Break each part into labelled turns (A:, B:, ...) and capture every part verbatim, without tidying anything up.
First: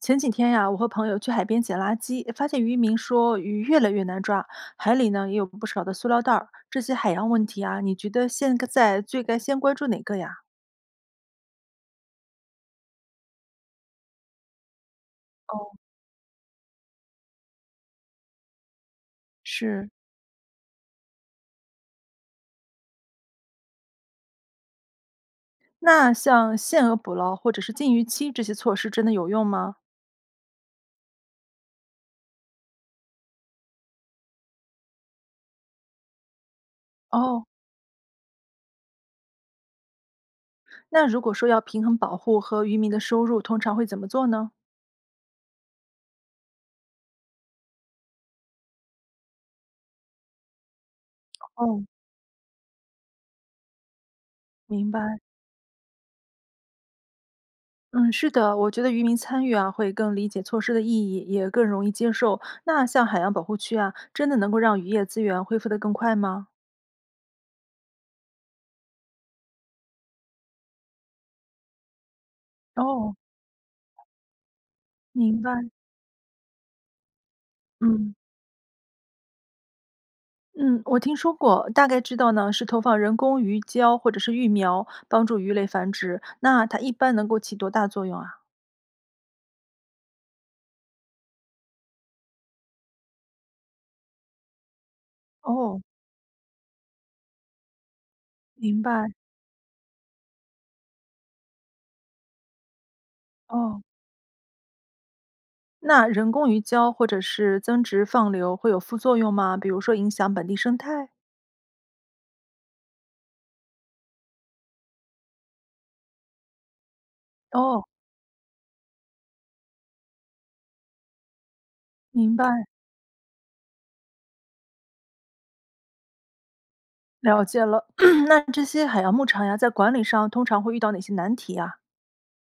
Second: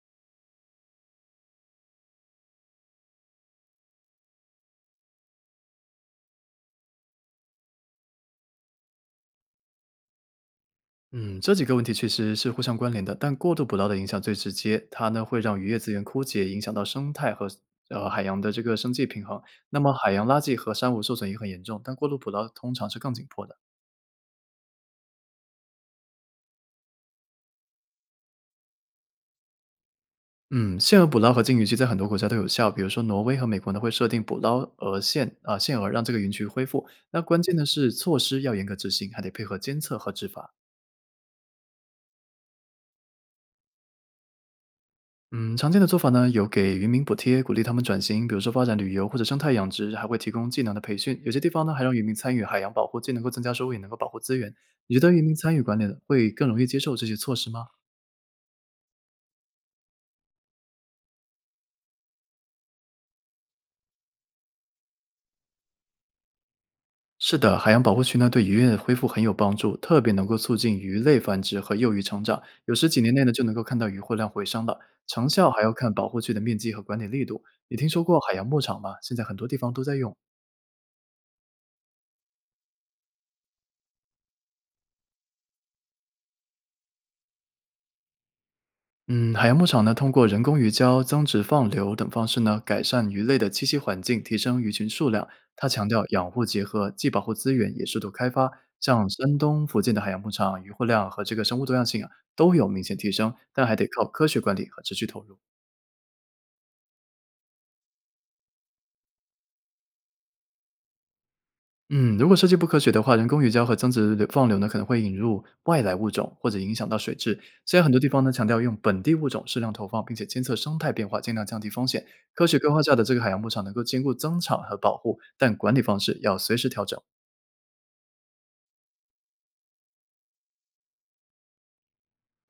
A: 前几天呀，我和朋友去海边捡垃圾，发现渔民说鱼越来越难抓，海里呢也有不少的塑料袋儿。这些海洋问题啊，你觉得现在最该先关注哪个呀？
B: 嗯，这几个问题确实是互相关联的，但过度捕捞的影响最直接，它呢会让渔
A: 哦，
B: 业资源枯竭，影响到生态和呃海洋的这个生计平衡。那
A: 是。
B: 么海洋垃圾和珊瑚受损也很严重，但过度捕捞通常是更紧迫的。
A: 那像限额捕捞或者是禁渔期这些措施真的有用吗？
B: 嗯，限额捕捞和禁渔期在很多国家都有效，比如说挪威和美国呢会设定捕捞额限啊、限额，让这个渔区恢复。那关
A: 哦，
B: 键的是措施要严格执行，还得配合监测和执法。
A: 那如果说要平衡保护和渔民的收入，通常会怎么做呢？
B: 嗯，常见的做法呢，有给渔民补贴，鼓励他们转型，比如说发展旅游或者生态养殖，还会提供技能的培训。有些地方呢，
A: 哦，
B: 还让渔民参与海洋保护，既能够增加收入，也能够保护资源。
A: 明
B: 你觉得
A: 白。
B: 渔民参与管理的会更容易接受这些措施吗？
A: 嗯，是的，我觉得渔民参与啊，会更理解措施的意义，也更容易接受。那像海洋保护区啊，真的能够让渔业资源恢复得更快吗？
B: 是的，海洋保护区呢，对渔业的恢复很有帮助，特别能够促进鱼类繁殖和幼鱼成长。有时几年
A: 哦，
B: 内呢，就能够看到鱼货量回升了。成
A: 明
B: 效还要
A: 白。
B: 看保护区的面积和管理力度。你听说
A: 嗯
B: 过海洋牧场吗？现在很多地方都在用。
A: 嗯，我听说过，大概知道呢，是投放人工鱼礁或者是育苗，帮助鱼类繁殖。那它一般能够起多大作用啊？
B: 嗯，海洋牧场呢，通过人工鱼礁、增殖放流等方式呢，改善鱼类的栖息环境，提升鱼群数量。它
A: 哦，
B: 强调养护结合，既保护资源，也适度开发。
A: 明
B: 像
A: 白。
B: 山东附近的海洋牧场，渔获量和这个生物多样性啊，都有明显提升，但还
A: 哦，
B: 得靠科学管理和持续投入。
A: 那人工鱼礁或者是增殖放流会有副作用吗？比如说影响本地生态？
B: 嗯，如果设计不科学的话，人工鱼礁和增殖流放流呢，可能会引入外来物种或者影响到水质。现在
A: 哦，
B: 很多地方呢强调用本地物种适量投放，并且监测生态变化，尽量降低风险。
A: 明
B: 科
A: 白。
B: 学规划下的这个海洋牧场能够兼顾增长和保护，但管理方式要随时调整。
A: 了解了，那这些海洋牧场呀，在管理上通常会遇到哪些难题呀？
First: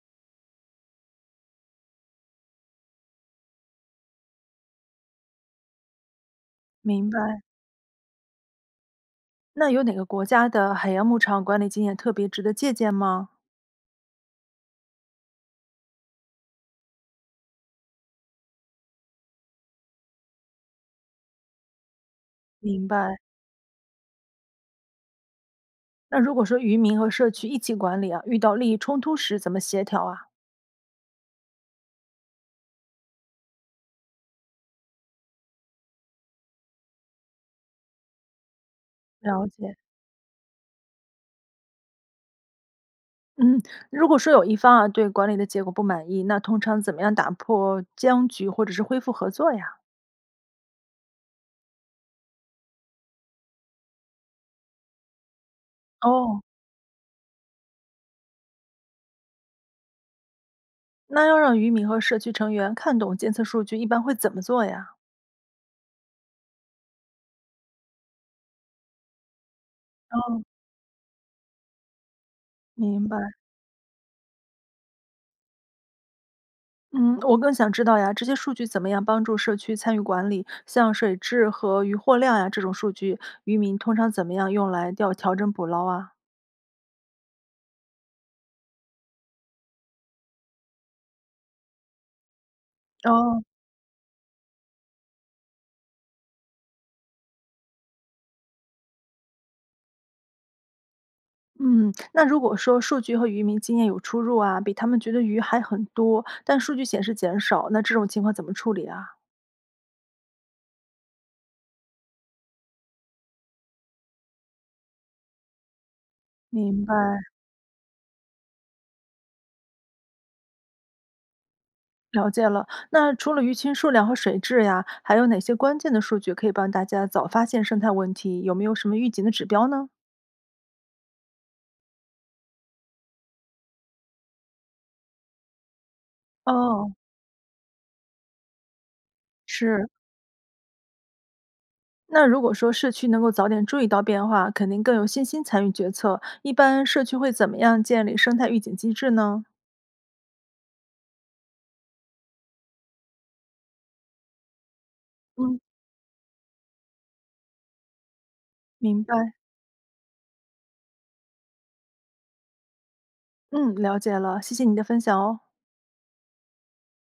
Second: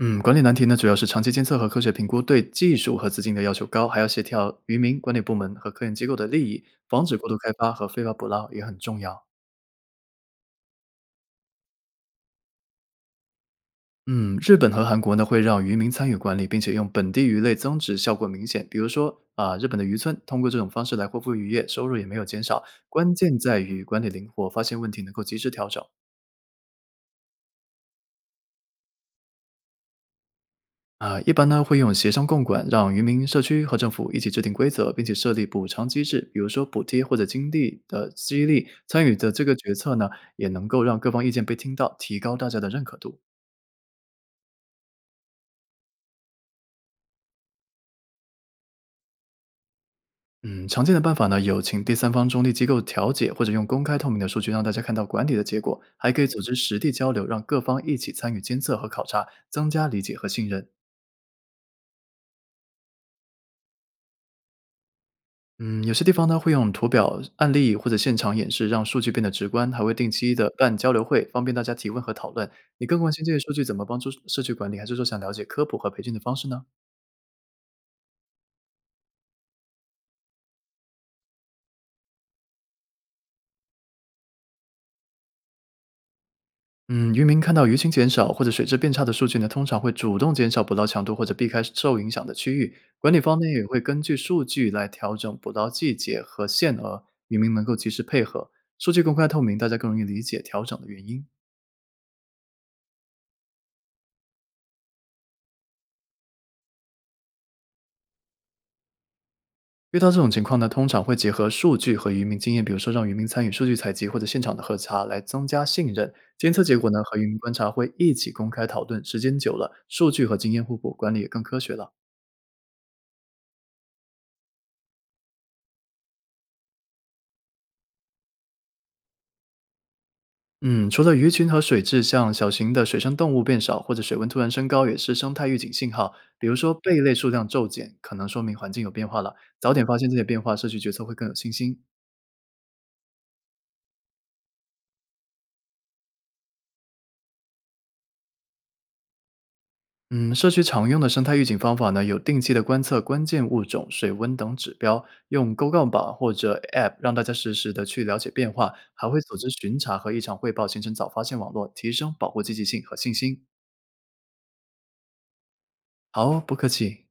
B: 嗯，管理难题呢主要是长期监测和科学评估，对技术和资金的要求高，还要协调渔民、管理部门和科研机构的利益，防
A: 明
B: 止过度
A: 白。
B: 开发和非法捕捞也很重要。
A: 那有哪个国家的海洋牧场管理经验特别值得借鉴吗？
B: 嗯，日本和韩国呢会让渔民参与管理，并且用本地鱼类增值，效果明显。比如说啊，日本的渔村通过这种方式来恢复渔业，收入也没有减少。
A: 明
B: 关
A: 白。
B: 键在于管理灵活，发现问题能够及时调整。
A: 那如果说渔民和社区一起管理啊，遇到利益冲突时怎么协调啊？
B: 啊，一般呢会用协商共管，让渔民、社区和政府一起制定规则，并且设立补偿机制，比如说补贴或者经济的激励。参与的这
A: 了
B: 个决
A: 解。
B: 策呢，也能够让各方意见被听到，提高大家的认可度。
A: 嗯，如果说有一方啊对管理的结果不满意，那通常怎么样打破僵局或者是恢复合作呀？
B: 嗯，常见的办法呢，有请第三方中立机构调解，或者用公开透明的数据让大家看到管理的结果，还可以组
A: 哦，
B: 织实地交流，让各方一起参与监测和考察，增加理解和信任。
A: 那要让渔民和社区成员看懂监测数据，一般会怎么做呀？
B: 嗯，有些地方呢会用图表、案例或者现场演示，让数据变得直观，还会定期
A: 哦，
B: 的办交流会，方便大家提问和讨论。你更
A: 明
B: 关
A: 白。
B: 心这些数据怎么帮助社区管理，还是说想了解科普和培训的方式呢？
A: 嗯，我更想知道呀，这些数据怎么样帮助社区参与管理？像水质和渔获量呀这种数据，渔民通常怎么样用来调调整捕捞啊？
B: 嗯，渔民看到鱼群减少或者水质变差的数据呢，通常会主动减少捕捞强度或者避开受影响的区域。管理方
A: 哦，
B: 面也会根据数据来调整捕捞季节和限额，渔民能够及时配合。数据公开透明，大家更容易理解调整的原因。
A: 嗯，那如果说数据和渔民经验有出入啊，比他们觉得鱼还很多，但数据显示减少，那这种情况怎么处理啊？
B: 遇到这种情况呢，通常会结合数据和渔民经验，比如说让渔民参与数据采集或者现场的核查，来增加信任。监测结
A: 明
B: 果
A: 白，
B: 呢和渔民观察会一起公开讨论，时间久了，数据和经验互补，管理也更科学了。
A: 了解了。那除了鱼群数量和水质呀，还有哪些关键的数据可以帮大家早发现生态问题？有没有什么预警的指标呢？
B: 嗯，除了鱼群和水质，像小型的水生动物变少，或者水温突然升高，也是生态预警信号。比如说
A: 哦，
B: 贝类数量骤减，可能说明环境有变化了。早点
A: 是。
B: 发现这些变化，社区决策会更有信心。
A: 那如果说社区能够早点注意到变化，肯定更有信心参与决策。一般社区会怎么样建立生态预警机制呢？
B: 嗯，社区常用的生态预警方法呢，有定期的观测关键物种、水温等指标，用
A: 嗯，
B: 勾杠板或者 A P P 让大家实时的去了解变化，
A: 明
B: 还
A: 白，
B: 会组织巡查和异常汇报，形成早发现网络，提升保护积极性和信心。
A: 嗯，了解了，谢谢你的分享哦。
B: 好哦，不客气。